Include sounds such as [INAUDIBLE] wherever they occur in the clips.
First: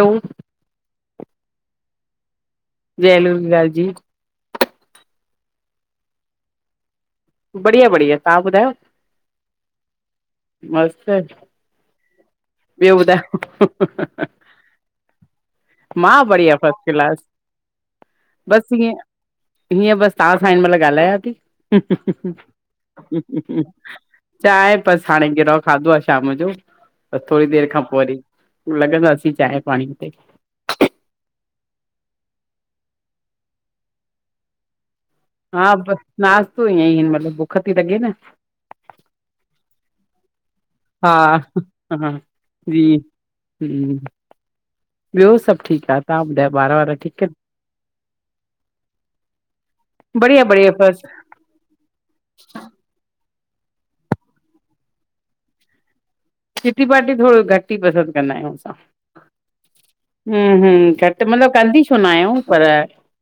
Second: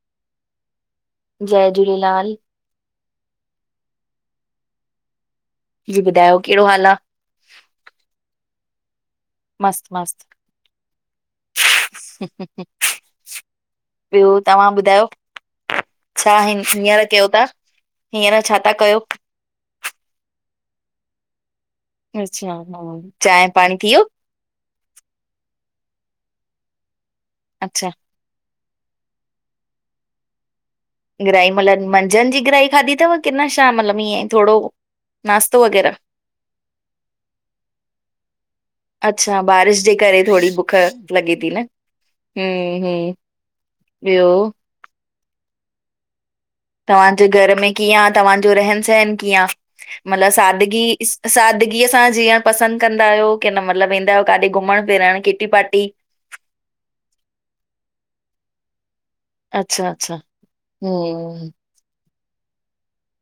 ऐं [UNINTELLIGIBLE] जय झूलेलाल। जय झूलेलाल जी। जी ॿुधायो केड़ो हाल आह? बढ़िया बढ़िया तत्हां ॿुधायो? मस्त मस्त। ॿयो ॿुधायो ॿियो तव्हां ॿुधायो मां छा बढ़िया हिन फस्ट हींअर क्लास कयो ता हींअर छा ता बसि ईअं कयो? हीअं बस तव्हां सां हिन मल ॻाल्हायां ती। अच्छा हम्म, चांहि पाणी थी वियो? चांहि बस हाणे गिरह खाधो आह शाम जो त थोरी देर खां अच्छा पो वरी। पो लॻंदा सीं चांहि पाणी ते ग्राही मतलब मंझंद जी ग्राहि खाधी तव की न शाम मतलब ईअं थोरो? हा बसि नाश्तो ईअं ई मतिलबु बुख त लॻे न अच्छा बारिश जे करे थोरी बु- बुख हा लॻे थी न हा हं जी -हं हम्म, ॿियो? ॿियो सभु ठीकु आहे। तव्हां ॿुधायो ॿार वार? ठीकु तव्हांजे आहिनि घर में कीअं तव्हांजो रहन सहन कीअं आ? मतिलबु बढ़िया बढ़िया सादगी बसि सादगीअ सां जीअण पसंदि कंदा आहियो की न मतलबु वेंदा आहियो किथे घुमण फिरण किटी पार्टी? किटी पार्टी थोरो घटि ई पसंदि कंदा आहियूं असां। अच्छा अच्छा हम हम घटि हम्म, मतलबु कंदी छो न आहियूं पर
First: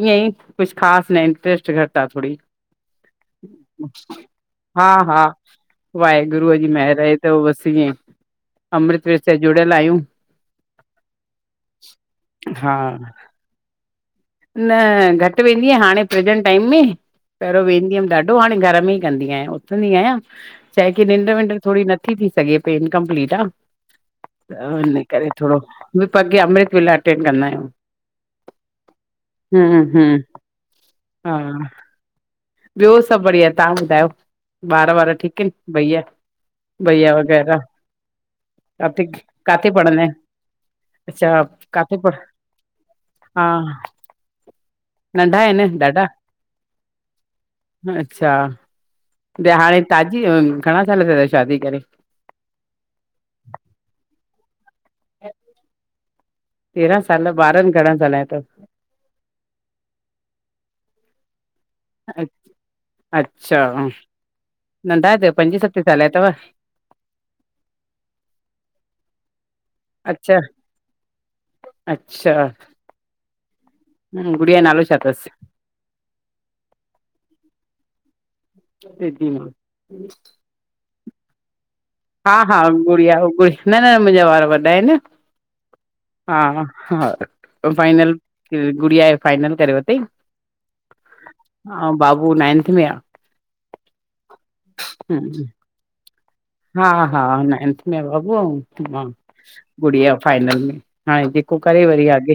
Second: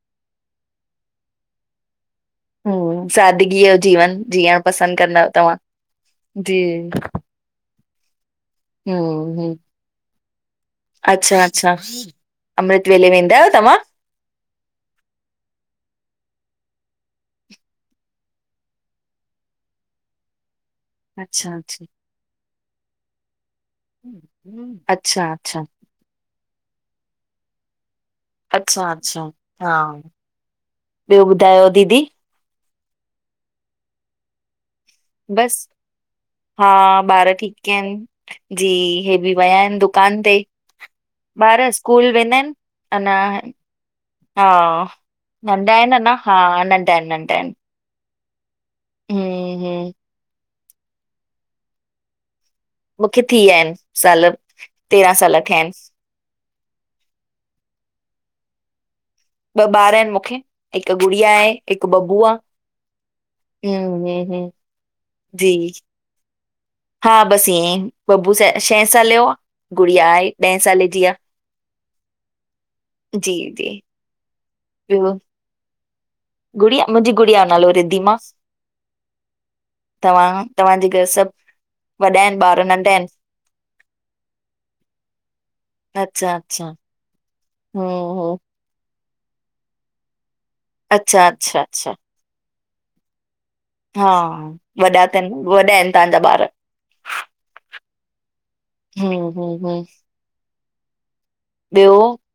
ईअं ई कुझु ख़ास न इंट्रस्ट घटि आहे थोड़ी। हम्म, सादगीअ जो जीवन जीअण हा पसंदि कंदा -हा आहियो तव्हां? वाहेगुरुअ जी महेर आहे। त बस ईएं अमृत वेल सां हम्म, हम्म, जुड़ियल आहियूं। अच्छा -अच्छा हा अमृतवेले वेंदा आहियो तव्हां? न घटि वेंदी आहियां हाणे प्रेजेंट टाइम में। पहिरियों वेंदी हुयमि ॾाढो हाणे घर में ई कंदी आहियां उथंदी आहियां। छाहेखे निंड अच्छा, विनिंड अच्छा। थोड़ी नथी थी सघे पई इनकंपलीट आहे। त हिन करे अच्छा, थोरो अच्छा, उहे पर अमृत वेला अटेंड कंदा आयूं। अच्छा -अच्छा हा। हम्म ॿियो हा ॿुधायो दीदी? ॿियो सभु बढ़िया तव्हां ॿुधायो ॿार वार ठीकु बस, आहिनि भइया? हा ॿार ठीक किहिनि जी काथे हे बि विया काथे आहिनि पढ़ंदा दुकान ते। अच्छा ॿार काथे स्कूल पढ़ वेंदा आहिनि अञा हा हा नंढा नंढ़ा आहिनि न ॾाढा न हा नंढ़ा आहिनि नंढ़ा आहिनि। अच्छा त हम्म, हाणे हम्म, ताज़ी घणा साल थिया अ शादी करे? मूंखे थी विया आहिनि साल तेरहां साल थिया आहिनि। तेरहां साल ॿारनि घणा ॻाल्हाइदो? ॿ ॿार आहिनि मूंखे हिकु गुड़िया आहे हिकु बबु अथव आहे। अच्छा नंढा अथव जी पंजे सत साले जा अथव? हा बसि ईएंं बबू स छहें साले जो आहे गुड़िया आहे अच्छा ॾहें साले जी आहे। अच्छा। जी -जी। हं गुड़िया जो नालो छा ॿियो अथस? गुड़िया मुंहिंजी गुड़िया जो नालो रीदिमा। रिदिमा। तव्हांजे घर सभु वॾा हा आहिनि हा ॿार नंढा आहिनि उगुड़िया उगुड़ी न न न मुंहिंजा वार वॾा आहिनि। अच्छा हा अच्छा -हा -हा ॿ फाइनल हम्म हम्म की गुड़िया जो फाइनल करे वतई अच्छा अच्छा अच्छा ऐं बाबू नाइंथ में आ। हा वॾा अथनि वॾा आहिनि तव्हांजा ॿार। हा -हा नाइन्थ में बबू ऐं हम्म हम्म हम्म गुड़िया फाइनल में। हाणे पक करे ॿियो वरी आगे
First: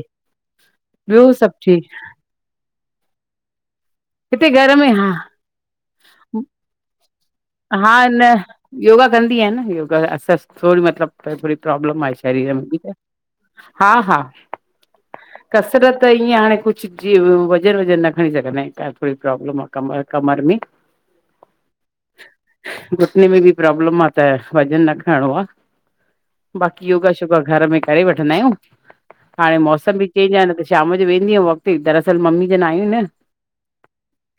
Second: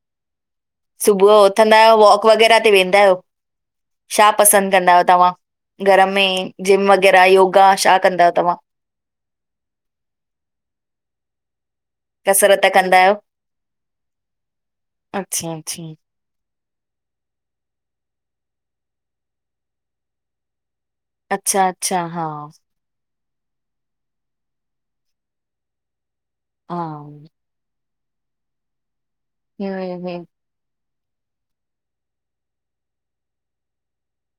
सुबुह ॿियो जो सभु उथंदा ठीक। आहियो वॉक वग़ैरह ते वेंदा आहियो? छा हिते पसंदि घर में कंदा आहियो हा तव्हां घर में जिम वग़ैरह योगा हा छा कंदा न आहियो तव्हां? योगा कंदी आहि न योगा असां थोरी मतलबु थोरी प्रॉब्लम आहे। शरीर कसरत में बि कंदा आहियो? हा हा अच्छा, अच्छा, कसरत ई ईअं हाणे कुछ जीअं वज़न वज़न न खणी सघंदायूं। कोई प्रोबलम आ कमर कमर मे? अच्छा-अच्छा हा। घुटने में बि प्रोब्लम आ। त वज़न न खइणो आ। हा, बाक़ी योगा हम्म, शोगा घर में करे वठंदा आहियूं हाणे मौसम बि हम्म, चेंज आ न शाम जो वेंदी हुअमि वोक़ ते, दरसल मम्मी जनि आहियूं इन।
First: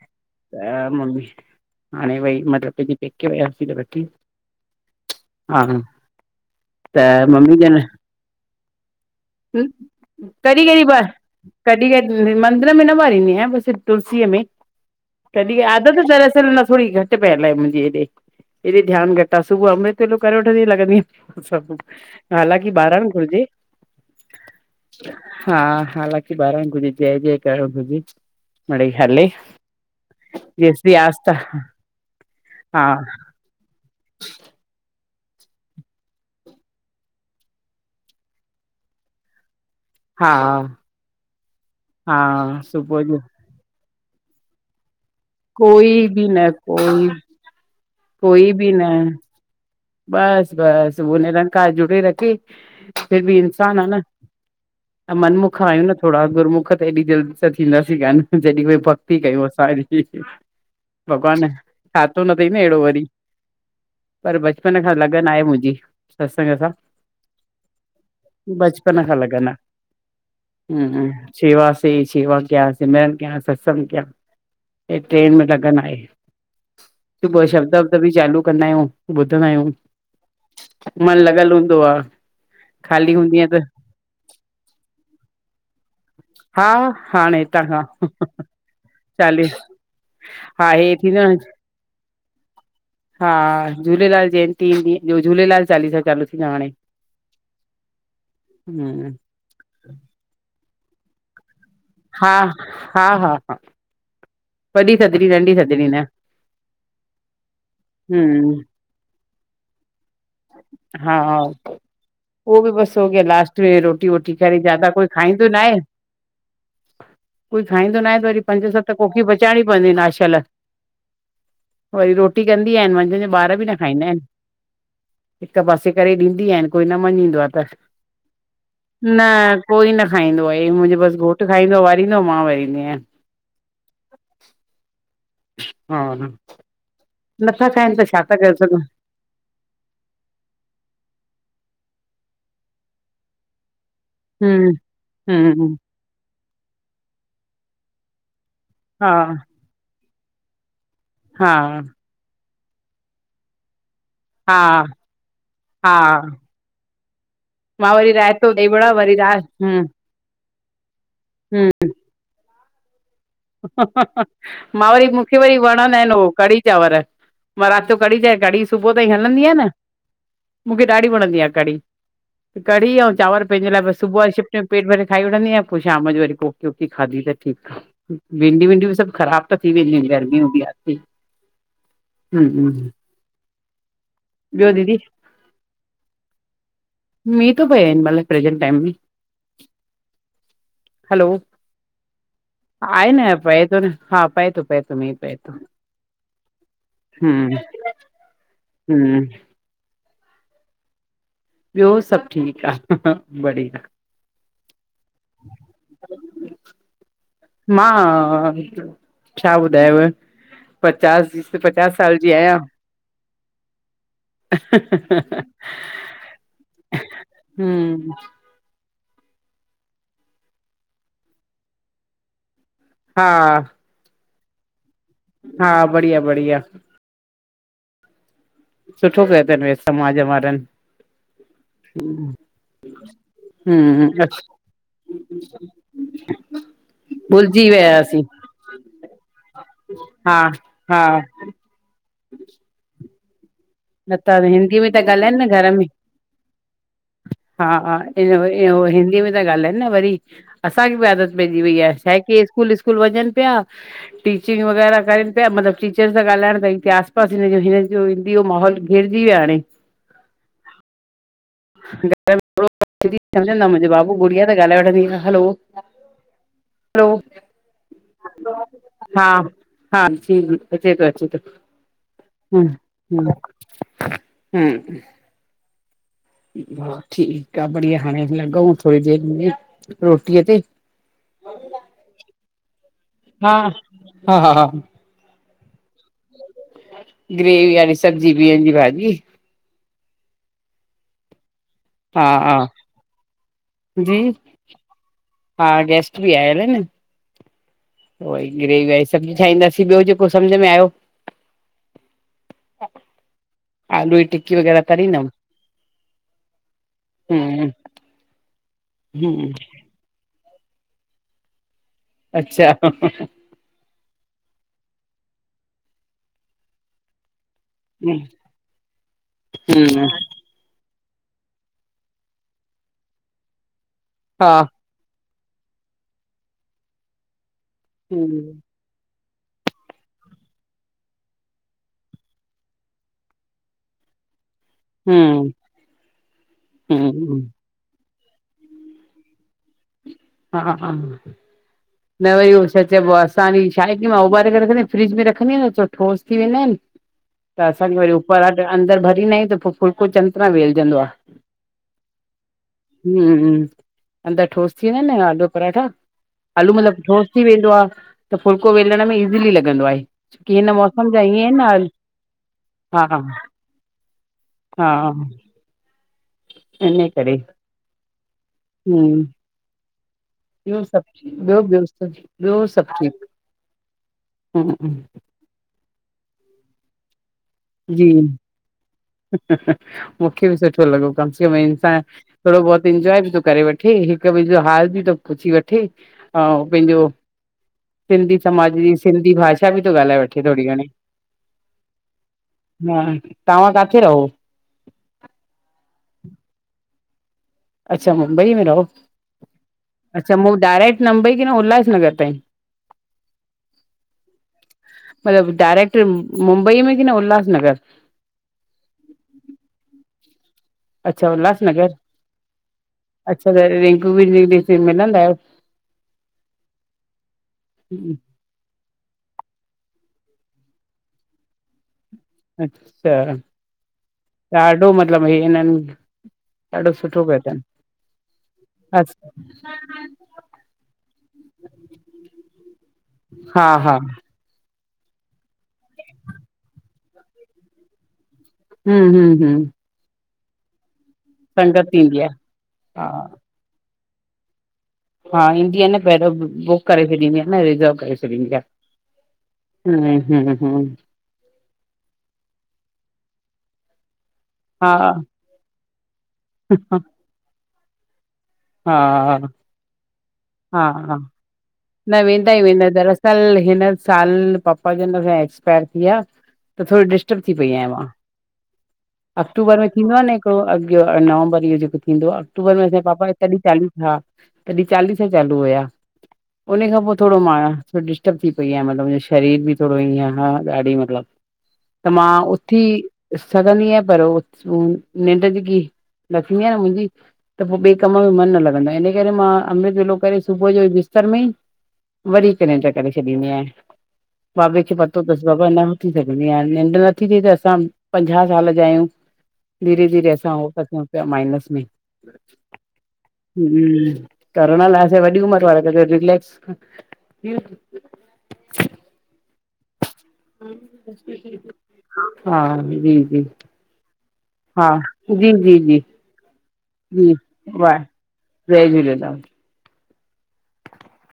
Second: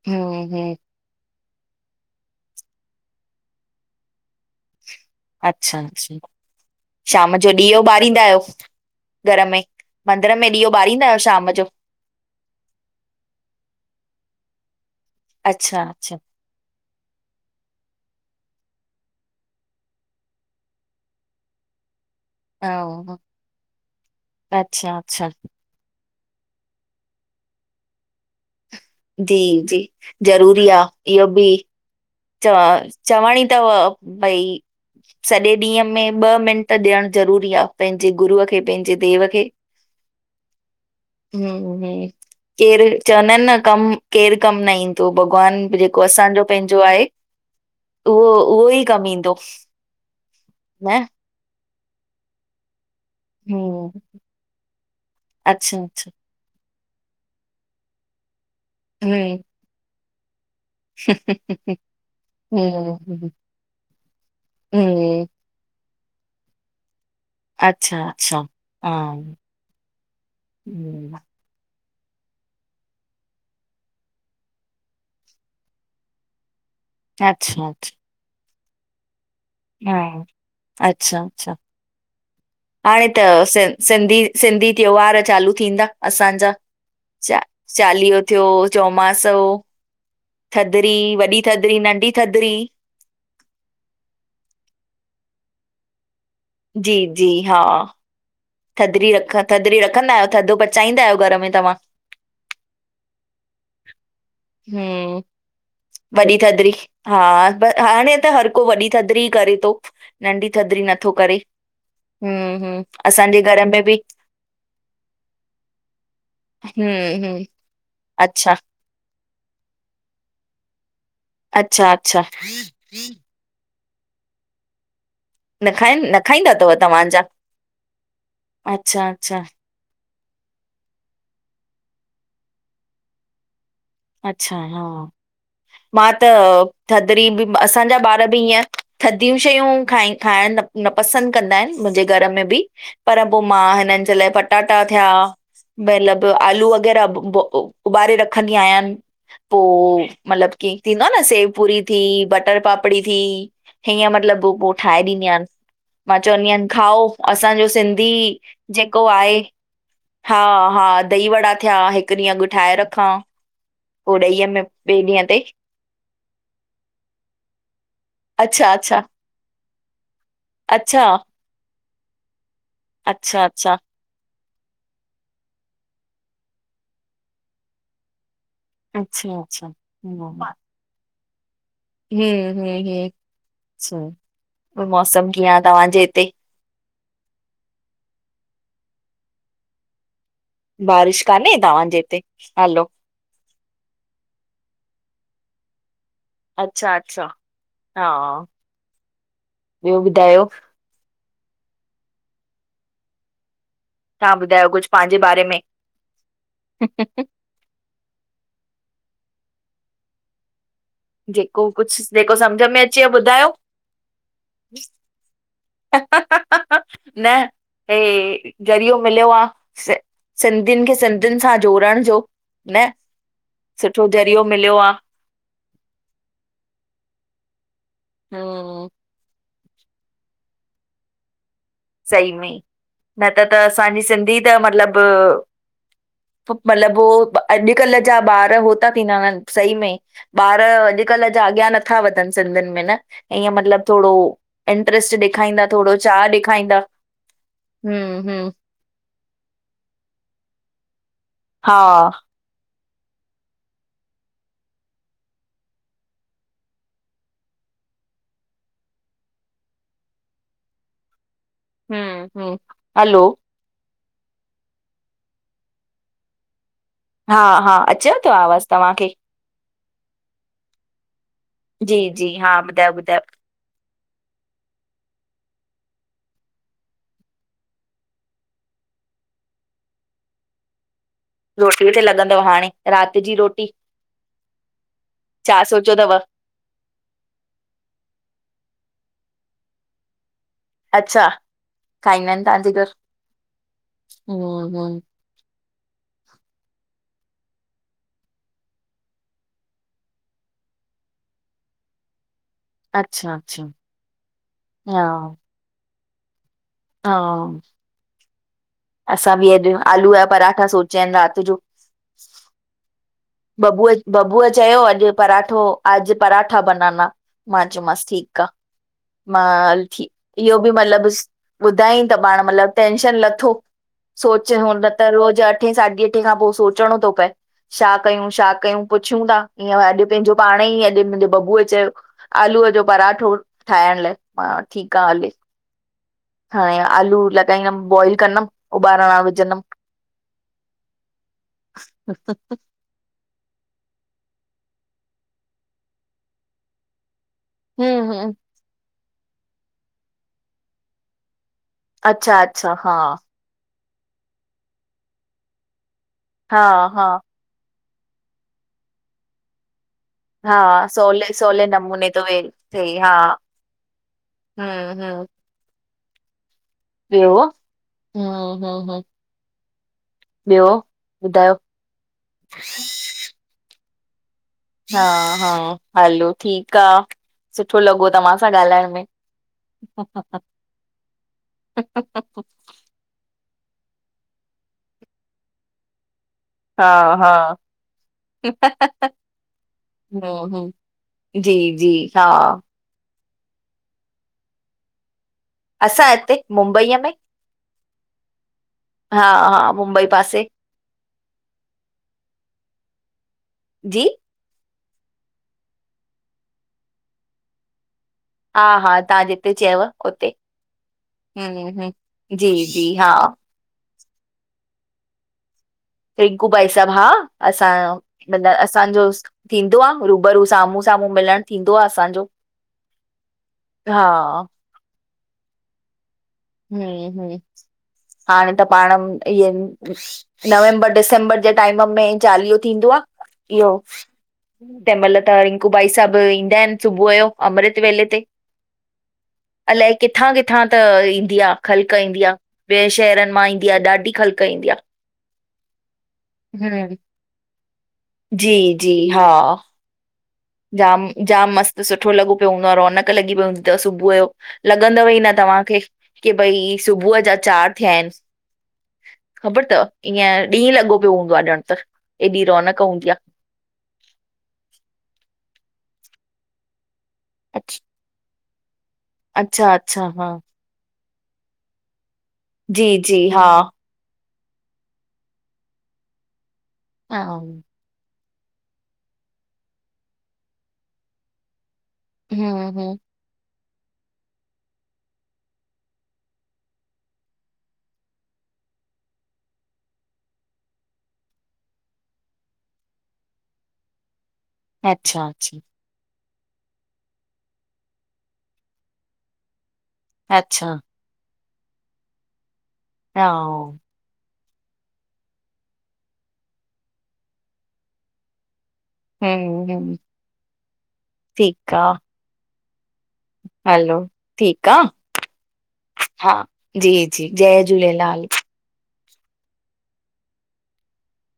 हम्म, त हम्म, मम्मी हाणे वई मतलब पंहिंजे पेके वयासीं त वठी हा अच्छा अच्छा त शाम जो मम्मी जन ॾीहो ॿारींदायो? घर में मंदिर में ॾीओ ॿारींदा आहियो शाम जो? ॾिए मंदिर में न ॿारींदी आहियां बस तुलसीअ में तॾहिं अच्छा, आदत अच्छा, दरसल न थोड़ी घटि पियल आ, मुंहिंजी हेॾे। एॾे ध्यानु घटि आ सुबुह अमृत वेलो करे वठंदीयां लॻंदी सभु हालांकि बारणि हा, घुरजे, अच्छा, अच्छा, हा हा बारणि घुरिजे, जे जे करण घुरिजे। मिड़ई हले जी जी ज़रूरी आ जेसिताईं इहो आस्था बि। च हा चवणी तव भई सॼे ॾींहं में ॿ मिंट ॾियण ज़रूरी आ, पंहिंजे गुरूअ खे पंहिंजे देव खे। हा ह ह हा केरु सुबुह जो चवंदा आहिनि न कम केरु कम न ईंदो भॻवान जेको कोई बि असांजो न पंहिंजो आहे कोई उहो उहो ई कमु ईंदो। बस, न बस उहो निरंकार जोडे रखे। फिर बि इंसानु आ हम्म न त मनमुख अच्छा आहियूं न अच्छा थोड़ा गुरमुख एॾी जल्दी त थींदासीं कान जॾहिं कोई भक्ति हम्म कयूं, असां ऐॾी। भॻवान ठातो न तई न अहिड़ो हम्म वरी हम्म पर ब उन खां हम्म, लगन आहे मुंहिंजी सत्संग सां। अच्छा अच्छा हा बचपन खां लॻन आ, हम्म शेवा से शेवा कियां, सिमरन कियां सत्संग कियां। हे टिंन में लगन आहे, सुबुअ अच्छा शब्द वब्द अच्छा भी चालू कंदा आहियूं। ॿुधंदा आहियूं, हा मन अच्छा लॻल अच्छा हूंदो आ। हाणे खाली त हूंदी आहियां सि सिंधी सिंधी त्योहार चालू थींदा। असांजा हा हाणे हितां खां चालीहो थियो चौमासो चालीह हा हे थधिड़ी थींदो न, वॾी थधिड़ी नंढी थधिड़ी। हा झूलेलाल जयंती ईदी, झूलेलाल चालीसा चालू थींदो हाणे जी जी हा। हम्म थधिड़ी रख थधिड़ी रखंदा आहियो, थधो पचाईंदा आहियो घर में तव्हां? हा, हा, हा, हा वॾी हम्म थधॾी नंढी थध वॾी थधिड़ी, हा हाणे त हर को हम्म वॾी थधिड़ी करे तो। नंढी थधड़ी नथो हा करे, उहो हम्म बि हम्म बसि हो गया, असांजे लास्ट घर में बि रोटी वोटी करे जादा कोई खाईंदो नाहे, हम्म हम्म कोई खाईंदो नाहे त वरी अच्छा पेंजे हिसाब त कोकी पचाईणीउ पवंदी आहिन आशयल, अच्छा वरी अच्छा रोटी कन दीआयांनि, मंझंदि जो ॿार बि न खाईंदा आहिनि। हिकु न पासे खाइनि करे न खाईंदा ॾींदीयांन अथव कोई न तव्हांजा मञींदो आ त, अच्छा न अच्छा कोई न खाईंदो आ, हे मुंहिंजो बसि घोटु खाईंदो आ वारींदो आ मां वारींदी आहियां। अच्छा, हा मां त हा थधड़ी बि नथा खाइनि असांजा त छा ॿार था बि करे ईीअं सघूं थधियूं शयूं खाइ खाइण न न पसंद कंदा आहिन मुंजे घर में बि। पर पो मां हिनन जे लाइ हम्म पटाटा थया हम्म मतलब आलू वग़ैरह उबारे रखंदी आहियां। हा पो मतलब की थींदो आ न हा सेव पूरी थी, बटर पापड़ी थी, हीअं म मतलब पो हा ठाहे ॾींदी आहियां हा मां चवंदीयां खाओ असांजो मां सिंधी वरी रायतो ॾही वड़ा जेको वरी रा आहे। हम्म हा-हा दही वड़ा थिया हिकु ॾींह अॻ ठाहे रखा। हा हा हा हा मा वरी मुखे ते वरी वणंदा आहिन उह कढ़ी चांवर। मा रात जो कढी चां कढ़ी अच्छा सुबुह अच्छा ताईं हलंदी आ न मुखे अच्छा ॾाढी वणंदी आ कढ़ी। कढ़ी और अच्छा, चांवर पंहिंजे अच्छा, लाइ बस। सुबुह जो शिफ्ट में पेट भरे खाई वठंदी आ पो शाम जो वरी कोकी खाधी त ठीक आ, भिंडी-विंडी डी सभ अच्छा, ख़राब त अच्छा, थी वेंदी हम्म, गर्मियूं बि आहे एतरी। ह ह अच्छा ॿियो पर दीदी मौसम कीअं तव्हांजे हिते? मी तो पै हिन मल, प्रेजेंट टाइम बि बारिश कान्हे तव्हांजे हिते हल? आहे न पई तो, न हा पाए तो, पै तो मी पै तो अच्छा-अच्छा, हा हम्म ॿियो ॿुधायो? ॿियो सभ ठीक आ, ह बढ़िया तव्हां ॿुधायो कुछ पांजे बारे में ह मा, छा ॿुधायाव? जेको कुछ जेको आहियां समझ में अचे ॿुधायो? ह ह ह ह न हम्म हे ज़रियो मिलियो आ, सिंधियुन खे सिंधियुन सां जोड़ण जो, न हा सुठो ज़रियो मिलियो आ। हा, बढ़िया-बढ़िया हम्म सुठो कयो थन समाज वारन सही में न त त असांजी हम्म सिंधी त मतलब मतलब हो भुलिजी अॼकल्ह जा वियासीं ॿार हो ता थीं ता वञें सही में हा ॿार हा अॼकल्ह जा अॻयां नथा वधन सिंधियुन में न ईअं मतलब। न त हिंदीअ में त ॻाल्हाइन न घर में चाह ॾेखारींदा हा हम्म हम्म इ ओ हिंदी में ॻाल्हाइन न वरी, असांखे बि आदत पइजी हा वई आ छा आहे की स्कूल व्कूल वञन पिया टीचिंग वग़ैरह करन पया मतलब टीचर सां ॻाल्हण भई आस-पास हिन्नजो हिंदी जो माहौल। गिरजी विया हाणे हम्म हम्म हलो सम्झंदा मुंहिंजे बाबू गुड़िया त ॻाल्हाए वठंदी, हलो हलो हा-हा अचेव तो आवाज़ तव्हांखे? हा हा जी-जी अचे थो अचे थो जी जी हा ह ॿुधायो ॿुधायो ह हम्म हा ठीक आ बढ़िया हाणे लगउ थोड़ी देर मे रोटीअ ते। रोटीअ ते लॻंदव हाणे रात जी हा रोटी हा हा छा सोचयो थव? ग्रेवी वारी सब्जी बिहन जी भाॼी। अच्छा हा खाईंदा आहिन हा तव्हांजे घरु जी ह ह - - हा गेस्ट बि आयल आहे न। पोइ वरी ग्रेवी वारी सब्जी ठाहींदासीं ॿियो जेको समझ में आयो। अच्छा अच्छा आलू ई टिक्की वग़ैरह हा तरिंदम। हा - हम्म - असां बि हम्म अॼु आलू पराठा सोचिया आहिन रात जो। अच्छा ह ह ह - - बबूअ बबूअ चयो अॼु पराठो आज पराठा बनाना। मा चयो मास ठीक आ। मा हल ठीक इहो बि मतलबु ॿुधाय त पाण मतलब टेंशन लथो। हा सोचियूं न त रोज अठे साढी अठे खां पोइ सोचणो थो पए। छा कयूं छा हम्म कयूं पुछूं था। ईअं अॼु पंहिंजो पाणे ई अॼु मुंहिंजे बबुअ चयो आलूअ जो पराठो ठाहिण लाइ। ह ठीक आहे हाली हम्म हाणे आलू हम्म लॻाईंदमि बॉइल। कंदम उॿारण ला विझंदम। हा हा न वयो इस्। छा चइबो असांजी छा आहे की मां उबारे करे रखंदीआहियां फ्रिज में रखंदीआहियां न तो ठोस थी वेंदा आहिन। त असांखे हम्म वरी हम्म उपराटि अंदरि भरींदा आहियूं त पोइ फुलको चङी तरह वेलजंदो आ। अच्छा अच्छा हा हम्म अंदर ठोस थी वेंदा आहिन न आलू पराठां। हा आलू मतिलबु हा ठोस थी वेंदो आहे त फुल्को वेलण में इजिली लॻंदो आ। छोकी हिन हा मौसम जा सवले हिएंं आहिनि न सवले आलू नमूने थो वे थिए हा हा। हा हम्म हम्म - - इन ॿियो करे हम्म ह ह। हम्म ॿियो सभु ॿुधायो ॿियो ॿियो ॿियो सभ ठीक। हा हा हलो ठीक आ सुठो लॻो जी तव्हां सां ॻाल्हाए। मूंखे बि सुठो लॻो कम से कम इसांन थोरो बहुत इंजॉय बि थो करे वठे। ठे हिक ॿिए जो हाल बि तो पुछी वठे। हाउ हा पंहिंजो हा सिंधी समाज जी सिंधी भाषा बि थो ॻाल्हाए वठे हम्म थोरी हम्म घणी। जी जी हा - - हा तव्हां काथे रहो। असां हिते मुंबईअ में। अच्छा मुंबई में रहो। हा हा मुंबई। अच्छा पासे मूं डायरक्ट मुंबई की न उल्हासनगर? जी - - मतलब डायरेक्ट मुंबईअ में की न उल्हासनगर? हा हा तव्हां जिते चयव उते अच्छा उल्हासनगर जी जी हा - - अच्छा त रिंकू बीर जी सां मिलंदा आहियो। रिंकू भाई साहब हा असां। आहियो मतिलब असांजो थींदो आहे रूबरू साम्हूं साम्हूं मिलण थींदो आहे असांजो। अच्छा हा ॾाढो मतलब हे हिनन। हम्म हम्म हाणे त पाण अच्छा इयं - - नवंबर डिसंबर जे टाइम में चालीहो थींदो आ हा इहो। हा तंहिं महिल त रिंकू भाई साहिब ईंदा आहिन सुबुह जो अमृत वेले ते। हम्म हम्म हम्म। अलाए किथां किथां त ईंदी आ संगत खल्क थींदी ईंदी आहे आ, ॿिये हा शहर मांं ईं ईंदी आ ॾाढी खल्क ईंदी आ। हा ईंदी आ न पहिरों बुक करे छॾींदी आ न रिजर्व करे छॾींदी जी आ। जी हा हम्म हम्म। हम्म जाम जाम मस्तु सुठो लॻो पियो हूंदो आ रौनक लॻी पई हूंदी तव सुबुह जो। लॻंदव हा ई न तव्हांखे की भाई सुबुह जा चार थिया आहिनि। हा खबर तव ईअं ॾींहुं हा लॻो पियो हा हूंदो आ ॼण त न एॾी वेंदा ई रोनक हूंदी आ। [UNINTELLIGIBLE] साल पपा जन असांजा एक्सपायर थी विया त थोरी डिस्टर्ब थी पई अछ आहियां मां। अच्छा अक्टूबर में अच्छा थींदो आ हा न हिकड़ो अगि नवंबर इहो जेको थींदो आ अक्टूबर में जी असांजे जी पापा हा तॾहिं हा तॾहिं चालीसा चालू हुया उन खां पो हा थोरो मां हम्म थोरी डिस्टर्ब थी पई आया मतलब मुंहिंजो शरीर बि थोरो हीअं हा ॾाढी मतलब। त मां उथी हम्म सधंनी आहियां पर उ उ निंड्र जेकी नथींदी आ न मुंहिंजी त पो ॿिऐ त मायो मन न लॻंदो आ इन करे मां अमृत वेलो करे सुबुह जो बिस्तर में ई वरी हिके निंड्र करे छॾींदी आहियां बाबे खे पतो अच्छा तस अच्छा बाबा इ सघंदी आहियां निंड्र नथी थिए त असां पंजाह साल जा आहियूं। धीरे धीरे असां अच्छा हो ता थियूं पिया माइनस में। हम्म करण लाइ असांजी वॾी उमिरि वारे त रिलेक्स हम्म ठीकु [UNINTELLIGIBLE] आहे हा जी हलो ठीकु आहे जी जी हा जी जी जय झूलेलाल। जय झूलेलाल।